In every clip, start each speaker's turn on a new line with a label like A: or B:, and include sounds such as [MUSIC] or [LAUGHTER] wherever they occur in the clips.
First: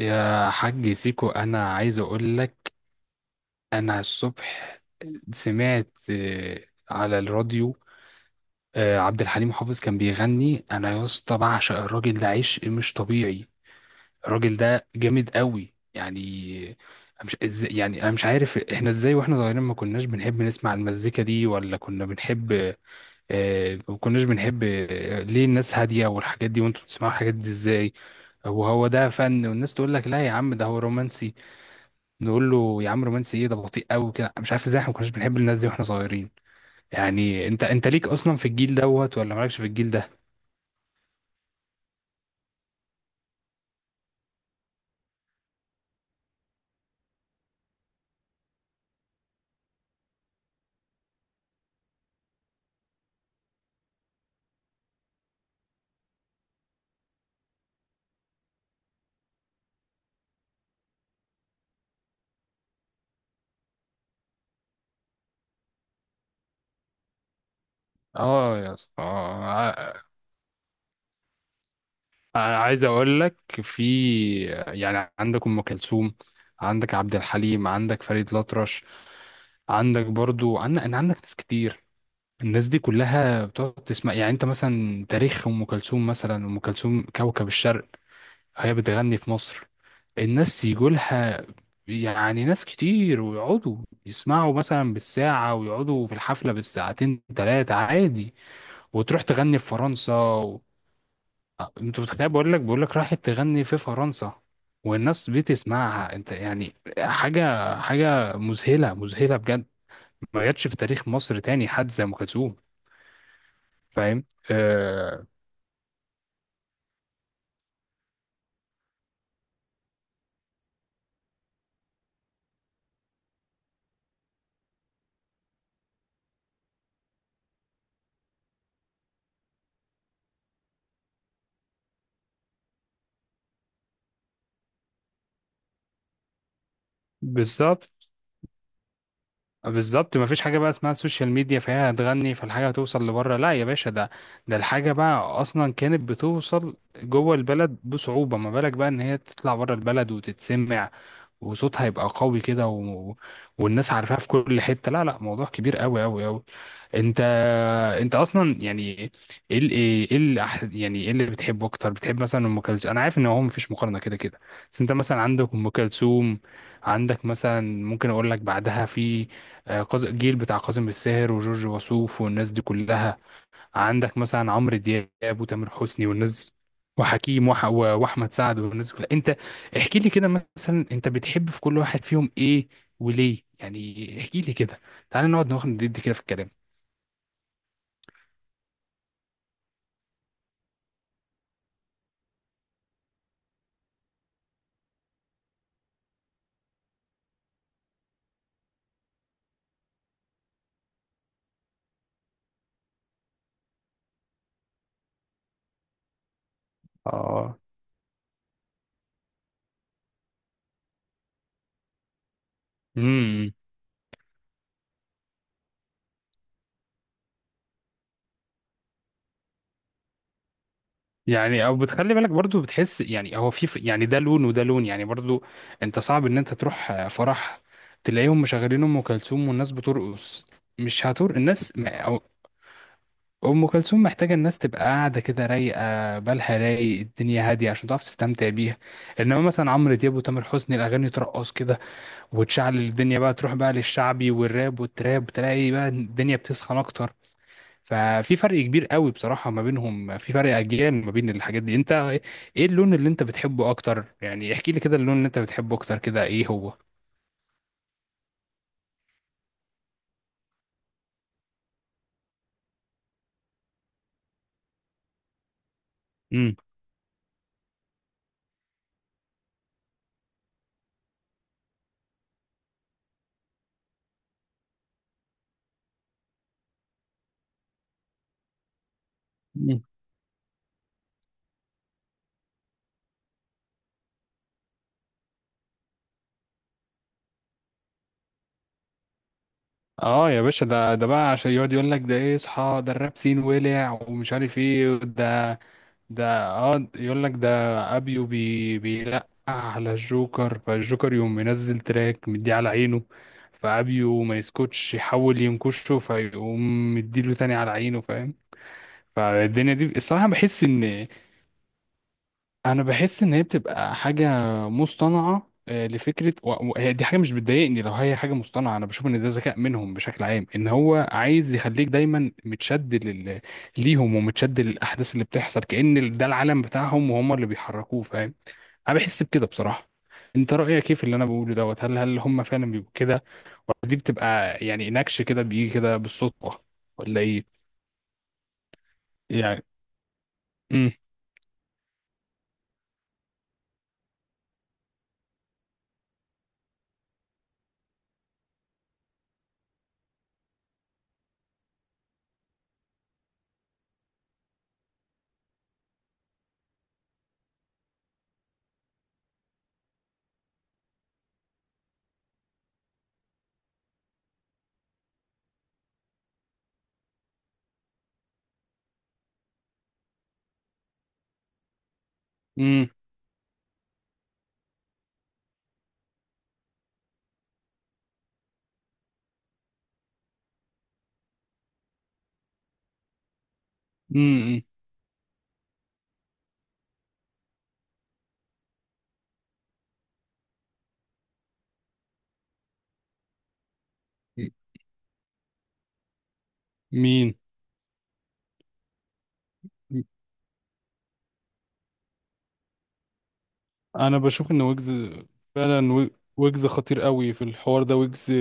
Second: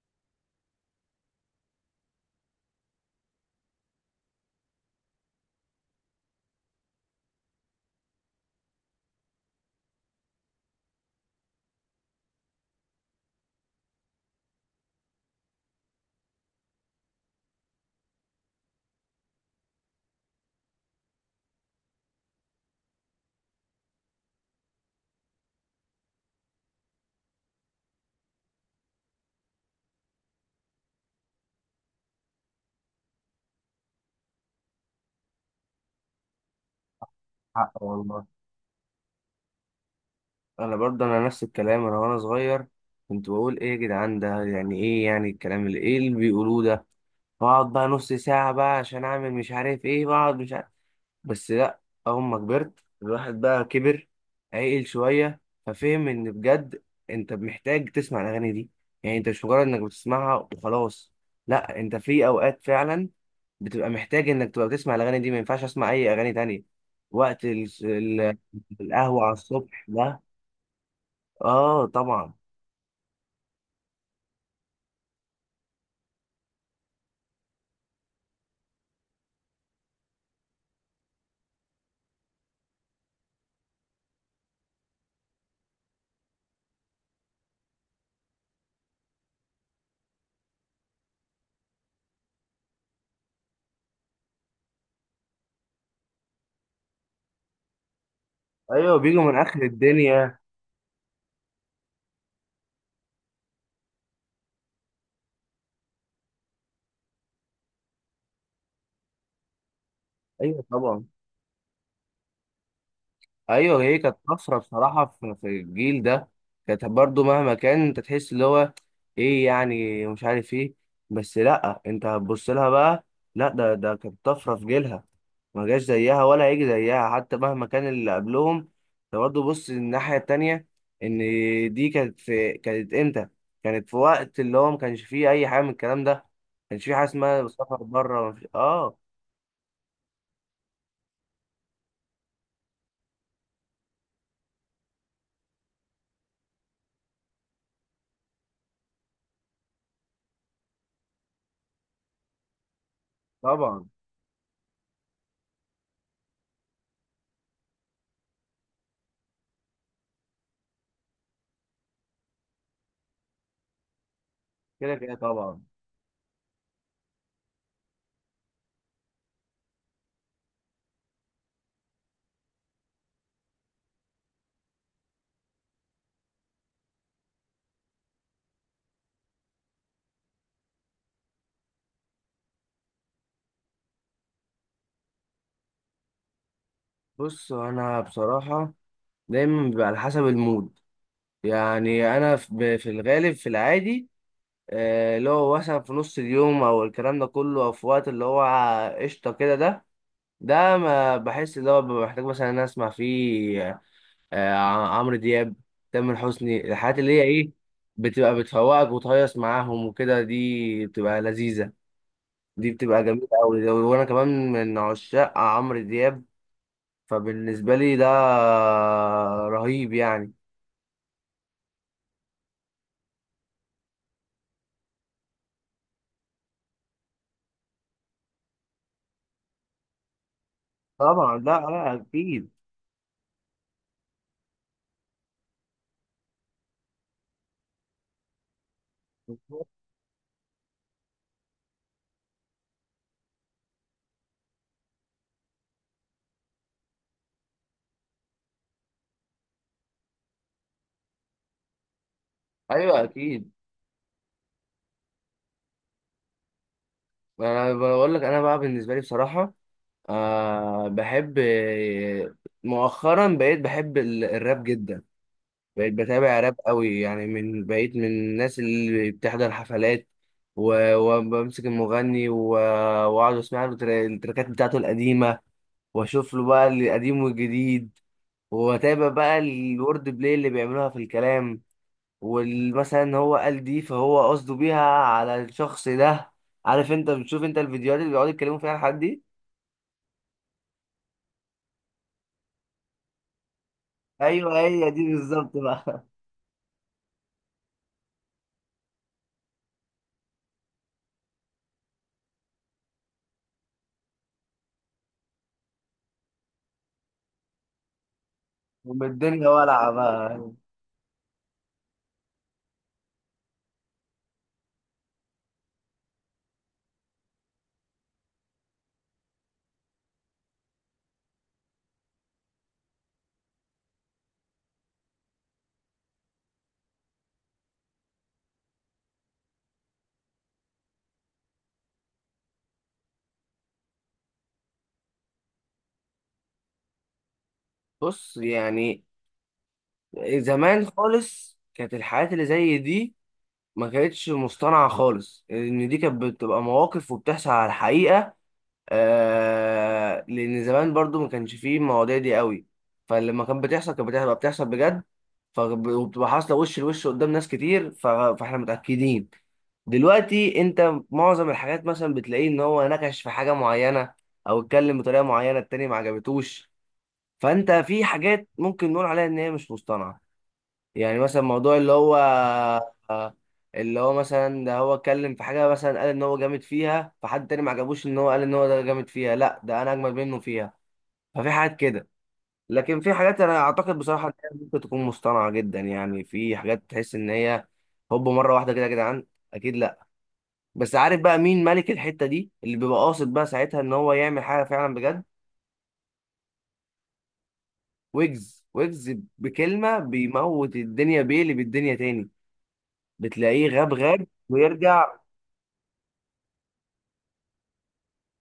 A: يا حاج سيكو، انا عايز اقول لك. انا الصبح سمعت على الراديو عبد الحليم حافظ كان بيغني، انا يا اسطى بعشق الراجل ده عشق مش طبيعي. الراجل ده جامد قوي يعني. أنا مش ازاي يعني انا مش عارف احنا ازاي واحنا صغيرين ما كناش بنحب نسمع المزيكا دي، ولا كنا بنحب؟ ما كناش بنحب. ليه الناس هادية والحاجات دي وانتوا بتسمعوا الحاجات دي ازاي؟ وهو ده فن، والناس تقول لك لا يا عم ده هو رومانسي. نقول له يا عم رومانسي ايه، ده بطيء قوي كده. مش عارف ازاي احنا ما كناش بنحب الناس دي واحنا صغيرين. يعني انت
B: حق
A: انت ليك
B: والله.
A: اصلا في الجيل دوت ولا مالكش في الجيل ده؟
B: انا برضه نفس الكلام، انا وانا صغير كنت بقول: ايه يا جدعان، ده يعني ايه؟ يعني الكلام اللي ايه اللي بيقولوه ده؟ بقعد بقى نص ساعة بقى عشان اعمل مش عارف ايه، بقعد مش عارف. بس لا، اول ما كبرت الواحد بقى كبر، عقل شوية، ففهم ان بجد انت محتاج تسمع الاغاني دي. يعني انت مش مجرد انك بتسمعها وخلاص، لا انت في اوقات فعلا بتبقى محتاج انك تبقى بتسمع الاغاني دي، ما ينفعش اسمع اي اغاني تانية. وقت
A: اه يا اسطى.
B: القهوة على الصبح ده. اه طبعا.
A: انا عايز اقول لك، في يعني عندك ام كلثوم، عندك عبد الحليم، عندك فريد الأطرش، عندك برضو عندك أنا، عندك ناس كتير. الناس دي كلها بتقعد تسمع. يعني انت مثلا تاريخ ام كلثوم، مثلا ام كلثوم كوكب الشرق، هي بتغني في مصر الناس يجولها، يعني ناس كتير، ويقعدوا يسمعوا مثلا بالساعة، ويقعدوا في الحفلة بالساعتين تلاتة عادي.
B: ايوه
A: وتروح
B: بيجوا من
A: تغني
B: اخر
A: في فرنسا
B: الدنيا.
A: و... آه، انت متخيل؟ بقول لك راحت تغني في فرنسا والناس بتسمعها، انت يعني حاجة حاجة مذهلة، مذهلة بجد. ما
B: ايوه
A: جاتش في
B: طبعا.
A: تاريخ مصر تاني حد زي أم كلثوم.
B: ايوه، هي كانت
A: فاهم؟
B: طفره بصراحه
A: آه.
B: في الجيل ده. كانت برضو مهما كان، انت تحس اللي هو ايه يعني، مش عارف ايه، بس لا، انت هتبص لها بقى. لا ده كانت طفره في جيلها، ما جاش زيها ولا هيجي زيها حتى مهما كان اللي قبلهم. انت برضو بص الناحيه التانيه، ان دي كانت امتى؟ كانت في وقت اللي هو ما كانش فيه اي حاجه من الكلام ده، ما كانش فيه حاجه اسمها سفر
A: بالظبط،
B: بره، ما فيش- اه
A: بالظبط. مفيش حاجة بقى اسمها السوشيال ميديا، فهي هتغني فالحاجة هتوصل لبره. لا يا باشا، ده الحاجة بقى أصلا كانت بتوصل جوه البلد بصعوبة، ما بالك بقى إن هي تطلع بره البلد وتتسمع، وصوتها يبقى قوي كده، و...
B: طبعا
A: والناس عارفاها في كل حتة. لا لا، موضوع كبير قوي قوي قوي. انت انت اصلا يعني ايه ال... ايه ال... يعني ايه اللي بتحبه اكتر؟ بتحب مثلا ام كلثوم؟ انا عارف ان هو مفيش مقارنة كده كده، بس انت
B: كده كده
A: مثلا عندك
B: طبعا.
A: ام كلثوم، عندك مثلا ممكن اقول لك بعدها في الجيل بتاع كاظم الساهر وجورج وسوف والناس دي كلها، عندك مثلا عمرو دياب وتامر حسني والناس، وحكيم وح... و- واحمد سعد والناس دي كلها. انت احكي لي كده، مثلا انت بتحب في كل واحد فيهم ايه وليه يعني. احكي لي كده، تعال نقعد ناخد ندي كده في الكلام.
B: بص انا بصراحه، دايما بيبقى على حسب المود. يعني انا في الغالب في العادي، اللي هو مثلا في نص اليوم او الكلام ده كله، او في وقت اللي هو قشطه كده ده ما بحس اللي هو ببقى محتاج مثلا إن أنا اسمع فيه آه، عمرو دياب، تامر حسني. الحاجات اللي هي ايه،
A: اه.
B: بتبقى بتفوقك وتهيص معاهم وكده، دي بتبقى لذيذه، دي بتبقى جميله
A: امم.
B: قوي، وانا كمان من عشاق عمرو دياب. فبالنسبة لي ده رهيب يعني.
A: يعني او بتخلي بالك برضو بتحس يعني هو يعني ده لون وده لون يعني برضو. انت صعب ان انت تروح فرح تلاقيهم مشغلين ام كلثوم والناس بترقص. مش هتر
B: طبعا، لا
A: الناس.
B: لا أكيد.
A: أم كلثوم محتاجة الناس تبقى قاعدة كده، رايقة، بالها رايق، الدنيا هادية، عشان تعرف تستمتع بيها. إنما مثلا عمرو دياب وتامر حسني، الأغاني ترقص كده وتشعل الدنيا. بقى تروح بقى للشعبي والراب والتراب، تلاقي بقى الدنيا بتسخن أكتر. ففي فرق كبير قوي بصراحة ما بينهم، في فرق أجيال ما بين الحاجات دي. أنت إيه اللون
B: أيوه
A: اللي أنت
B: أكيد.
A: بتحبه أكتر؟ يعني احكي لي كده، اللون اللي أنت بتحبه أكتر كده إيه هو؟
B: أنا بقول لك، أنا بقى بالنسبة لي بصراحة، أه بحب، مؤخرا بقيت بحب الراب جدا. بقيت بتابع راب
A: امم.
B: قوي، يعني من بقيت من الناس اللي بتحضر حفلات، وبمسك المغني، واقعد اسمع له التراكات بتاعته القديمة، واشوف له بقى القديم والجديد، واتابع بقى
A: مم.
B: الورد بلاي اللي بيعملوها في الكلام. ومثلا ان هو قال دي، فهو قصده بيها على الشخص ده. عارف انت، بتشوف انت الفيديوهات اللي بيقعدوا يتكلموا فيها الحاجات دي.
A: اه يا باشا، ده ده بقى عشان يقعد يقول لك ده ايه. اصحى، ده الراب سين ولع ومش
B: ايوه،
A: عارف
B: هي
A: ايه.
B: دي بالظبط
A: ده
B: بقى. [LAUGHS]
A: ده اه يقول لك ده ابيو بيلقح على الجوكر، فالجوكر يقوم منزل تراك مديه على عينه، فابيو ما يسكتش يحاول ينكشه، فيقوم مديله تاني على عينه. فاهم؟
B: ام الدنيا
A: فالدنيا
B: ولعه
A: دي الصراحة
B: بقى.
A: بحس ان انا بحس ان هي بتبقى حاجه مصطنعه، لفكره، و- وهي دي حاجه مش بتضايقني. لو هي حاجه مصطنعه، انا بشوف ان ده ذكاء منهم بشكل عام، ان هو عايز يخليك دايما متشد ليهم ومتشد للاحداث اللي بتحصل، كأن ده العالم بتاعهم وهم اللي بيحركوه. فاهم؟ انا بحس بكده بصراحه. انت رايك ايه في اللي انا بقوله دوت؟ هل هم فعلا بيبقوا كده؟ ولا دي بتبقى يعني نكش كده، بيجي كده بالصدفه؟ ولا ايه
B: بص يعني،
A: يعني؟
B: زمان
A: امم.
B: خالص كانت الحاجات اللي زي دي ما كانتش مصطنعه خالص، ان دي كانت بتبقى مواقف وبتحصل على الحقيقه. لان زمان برضو ما كانش فيه المواضيع دي قوي، فلما كانت بتحصل كانت بتبقى بتحصل بجد، وبتبقى حاصله وش لوش قدام ناس كتير، فاحنا متاكدين. دلوقتي انت معظم الحاجات مثلا بتلاقيه ان هو نكش في حاجه معينه، او اتكلم بطريقه معينه، التاني ما عجبتوش. فانت في حاجات ممكن نقول عليها ان هي مش مصطنعه، يعني مثلا موضوع اللي هو
A: امم.
B: اللي هو مثلا، ده هو اتكلم في حاجة مثلا، قال ان هو جامد فيها، فحد تاني ما عجبوش ان هو قال ان هو ده جامد فيها، لا ده انا اجمد منه فيها. ففي حاجات كده، لكن في حاجات انا اعتقد بصراحة ان هي
A: امم.
B: ممكن تكون مصطنعة جدا، يعني في حاجات تحس ان هي هوب مرة واحدة كده يا جدعان، اكيد لا. بس عارف بقى مين ملك الحتة دي، اللي بيبقى قاصد بقى ساعتها ان هو يعمل حاجة فعلا بجد؟
A: مين؟
B: ويجز. ويجز بكلمة بيموت الدنيا بيه، اللي بالدنيا تاني، بتلاقيه غاب
A: انا
B: غاب
A: بشوف ان ويجز
B: ويرجع.
A: فعلا. ويجز خطير قوي في الحوار ده. ويجز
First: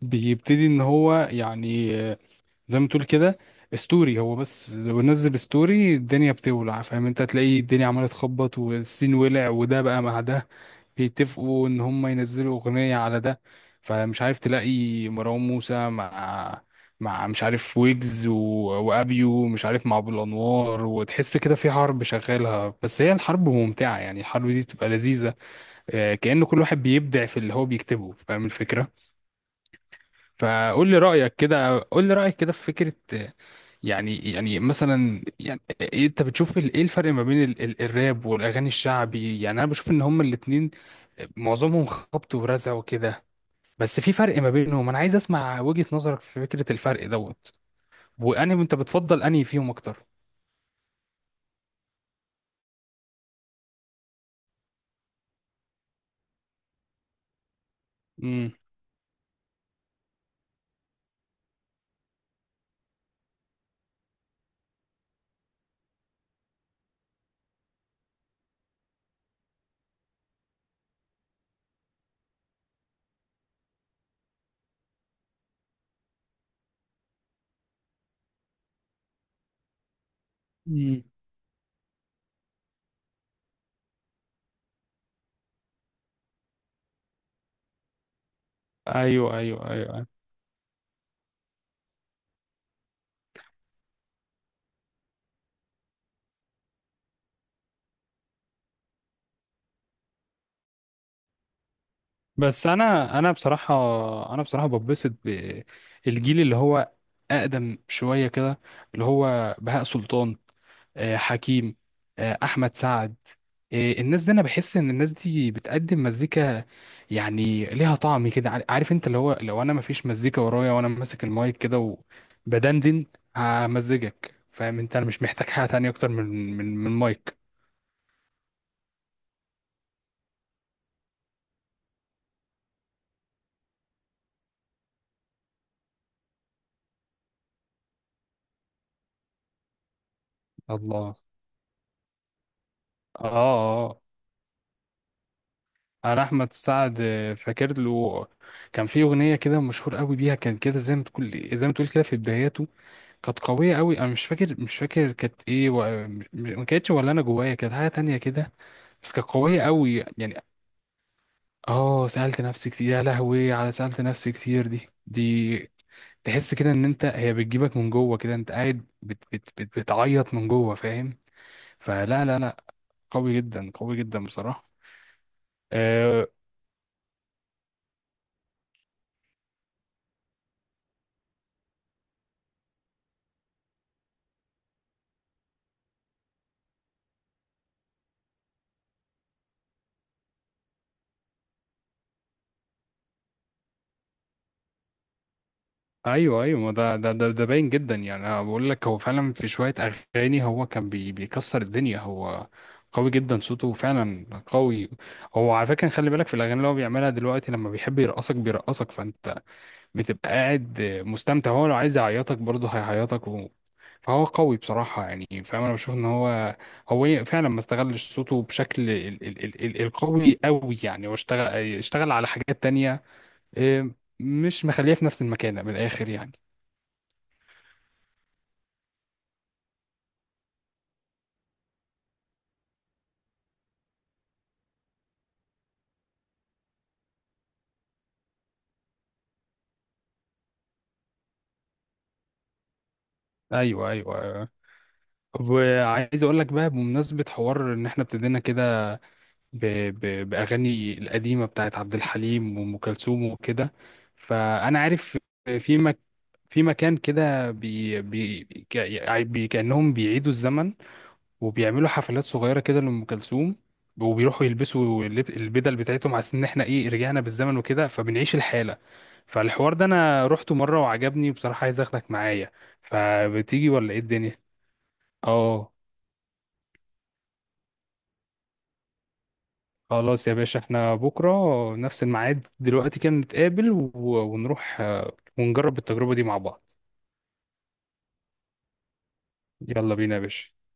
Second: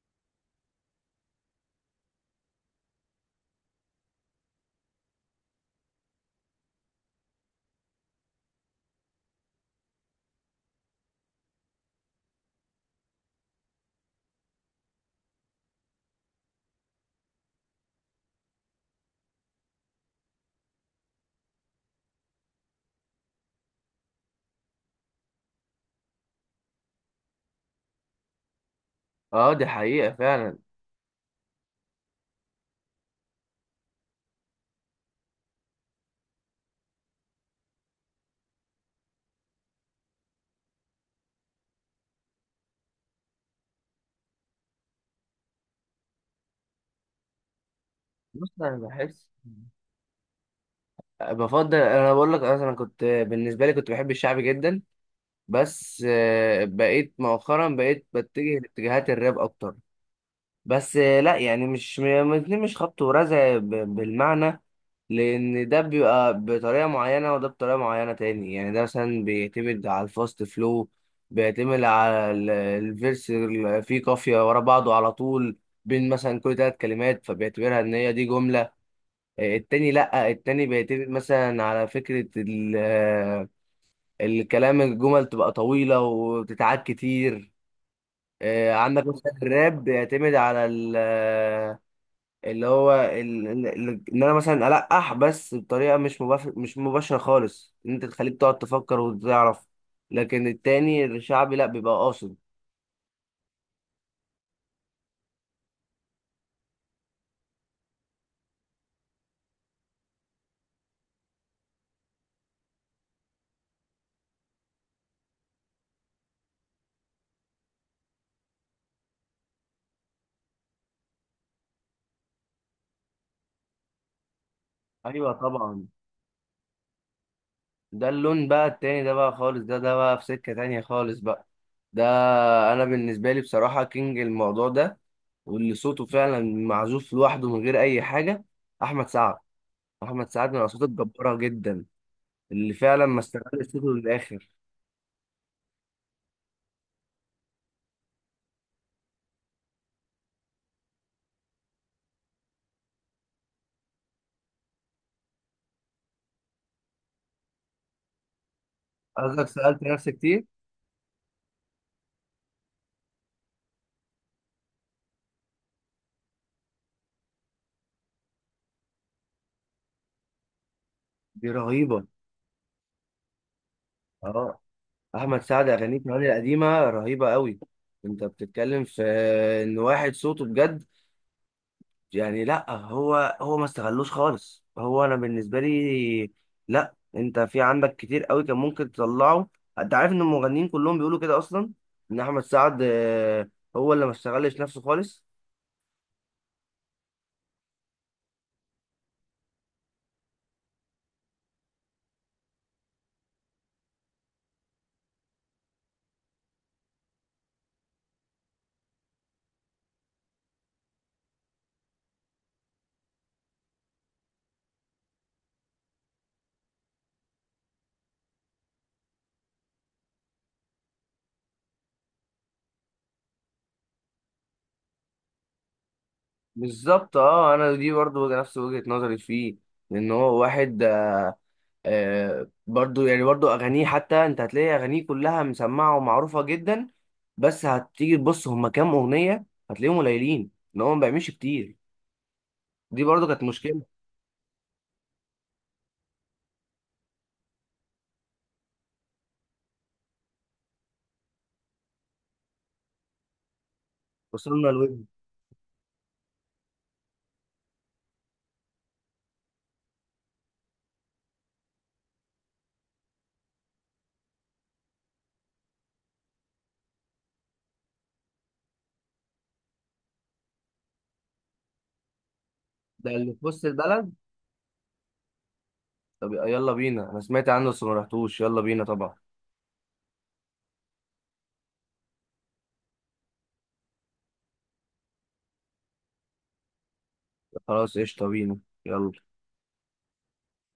A: بيبتدي ان هو يعني، زي ما تقول كده، ستوري. هو بس لو نزل ستوري الدنيا بتولع. فاهم؟ انت هتلاقي الدنيا عماله تخبط، والسين ولع، وده بقى مع ده بيتفقوا ان هم ينزلوا اغنية على ده. فمش عارف، تلاقي مروان موسى مع مع مش عارف ويجز وابيو مش عارف مع ابو الانوار. وتحس كده في حرب شغالها، بس هي الحرب ممتعة، يعني الحرب دي بتبقى لذيذة. كأنه كل واحد بيبدع في اللي هو بيكتبه. فاهم الفكرة؟
B: اه دي حقيقة فعلا.
A: فقول لي رأيك كده، قول لي رأيك كده في فكرة، يعني مثلا يعني انت بتشوف ايه الفرق ما بين ال ال الراب والاغاني الشعبي؟ يعني انا بشوف ان هما الاتنين معظمهم خبط ورزع وكده، بس في فرق ما بينهم. انا عايز اسمع وجهة نظرك في فكرة الفرق دوت، وانهي
B: بص
A: انت
B: انا
A: بتفضل
B: بحس،
A: انهي فيهم اكتر.
B: بفضل، انا بقول لك، انا كنت بالنسبة لي كنت بحب الشعب جدا، بس بقيت مؤخرا بقيت
A: امم.
B: بتجه لاتجاهات الراب اكتر، بس لا يعني مش الاتنين مش خبط ورزع بالمعنى، لان ده بيبقى بطريقة معينة وده بطريقة معينة تاني. يعني ده مثلا بيعتمد على الفاست فلو، بيعتمد على الفيرس اللي فيه قافية ورا بعضه على طول، بين مثلا كل ثلاث كلمات فبيعتبرها ان هي دي جملة. التاني لأ، التاني
A: مم.
B: بيعتمد مثلا على فكرة الكلام، الجمل تبقى طويلة وبتتعاد كتير. عندك مثلا
A: ايوه، ايوه،
B: الراب
A: ايوه، أيوة.
B: بيعتمد على اللي هو ان انا مثلا ألقح، بس بطريقة مش مش مباشرة خالص، ان انت تخليك تقعد تفكر وتعرف، لكن التاني الشعبي لأ بيبقى قاصد.
A: بس انا بصراحه، انا بصراحه ببسط بالجيل اللي هو اقدم شويه كده، اللي هو بهاء سلطان، حكيم، احمد سعد، الناس دي. انا بحس ان الناس دي بتقدم مزيكا، يعني ليها طعم كده. عارف انت؟ اللي هو لو انا مفيش مزيكا ورايا وانا ماسك المايك كده وبدندن همزجك. فاهم؟ انت انا مش
B: ايوه
A: محتاج حاجه
B: طبعا.
A: تانية اكتر من مايك.
B: ده اللون بقى التاني، ده بقى خالص، ده بقى في سكة تانية خالص بقى. ده انا بالنسبه لي بصراحه كينج الموضوع ده، واللي صوته فعلا معزوف لوحده من غير اي حاجه: احمد سعد. احمد سعد من الاصوات
A: الله.
B: الجباره جدا اللي فعلا ما
A: اه.
B: استغلش صوته
A: اه.
B: للاخر.
A: انا احمد سعد، فاكر له كان في اغنيه كده مشهور قوي بيها، كان كده زي ما تقول، كده في بداياته، كانت قوية قوي. انا مش فاكر كانت ايه، ما كانتش، ولا انا جوايا كانت حاجة تانية كده، بس كانت
B: قصدك
A: قوية
B: سالت
A: قوي
B: نفسك
A: يعني.
B: كتير؟
A: اه سألت نفسي كتير. يا لهوي على سألت نفسي كتير. دي تحس كده ان انت هي بتجيبك من جوه كده، انت قاعد بتعيط من جوه. فاهم؟
B: دي رهيبه.
A: فلا لا لا، قوي جدا، قوي جدا
B: اه،
A: بصراحة.
B: احمد سعد اغانيه كمان
A: آه،
B: القديمه رهيبه قوي. انت بتتكلم في ان واحد صوته بجد، يعني لا، هو ما استغلوش خالص. هو انا بالنسبه لي، لا انت في عندك كتير قوي كان ممكن تطلعه. انت عارف ان المغنيين كلهم بيقولوا كده اصلا، ان احمد سعد هو اللي ما استغلش نفسه خالص.
A: ايوه ايوه. ما ده باين جدا يعني. انا بقول لك هو فعلا في شويه اغاني هو كان بيكسر الدنيا، هو قوي جدا، صوته فعلا قوي. هو على فكره خلي بالك في الاغاني اللي هو بيعملها دلوقتي، لما بيحب يرقصك بيرقصك فانت بتبقى قاعد مستمتع، هو لو عايز يعيطك برضه هيعيطك. و... فهو قوي بصراحه يعني. فاهم؟ انا بشوف ان هو فعلا ما استغلش صوته بشكل القوي قوي يعني، اشتغل على حاجات تانية. إيه، مش مخليه في نفس المكانه من الاخر يعني.
B: بالظبط. اه، انا دي برضو نفس وجهه نظري فيه، لان هو واحد برضو يعني، برضو اغانيه، حتى انت هتلاقي اغانيه كلها مسمعه ومعروفه جدا، بس هتيجي تبص هما كام اغنيه، هتلاقيهم قليلين، ان هو ما بيعملش كتير. دي برضو كانت مشكله.
A: ايوه، ايوه، أيوة. وعايز اقول لك بقى بمناسبه حوار ان احنا ابتدينا كده ب... باغاني القديمه بتاعت عبد الحليم وام كلثوم وكده.
B: وصلنا
A: فانا
B: الود.
A: عارف في مك... في مكان كده، بي... بي... ك... يعني بي... كانهم بيعيدوا الزمن وبيعملوا حفلات صغيره كده لام كلثوم، وبيروحوا يلبسوا البدل بتاعتهم، على ان احنا ايه رجعنا بالزمن وكده، فبنعيش الحاله. فالحوار ده انا رحته مره وعجبني، وبصراحه عايز اخدك معايا،
B: ده اللي في وسط
A: فبتيجي ولا ايه
B: البلد؟
A: الدنيا؟ اه.
B: طب يلا بينا، انا سمعت عنه بس ما رحتوش. يلا بينا طبعا.
A: خلاص يا باشا، احنا بكرة نفس الميعاد دلوقتي كده نتقابل، و- ونروح ونجرب التجربة دي مع بعض.
B: خلاص قشطه، بينا يلا.
A: يلا بينا يا باشا.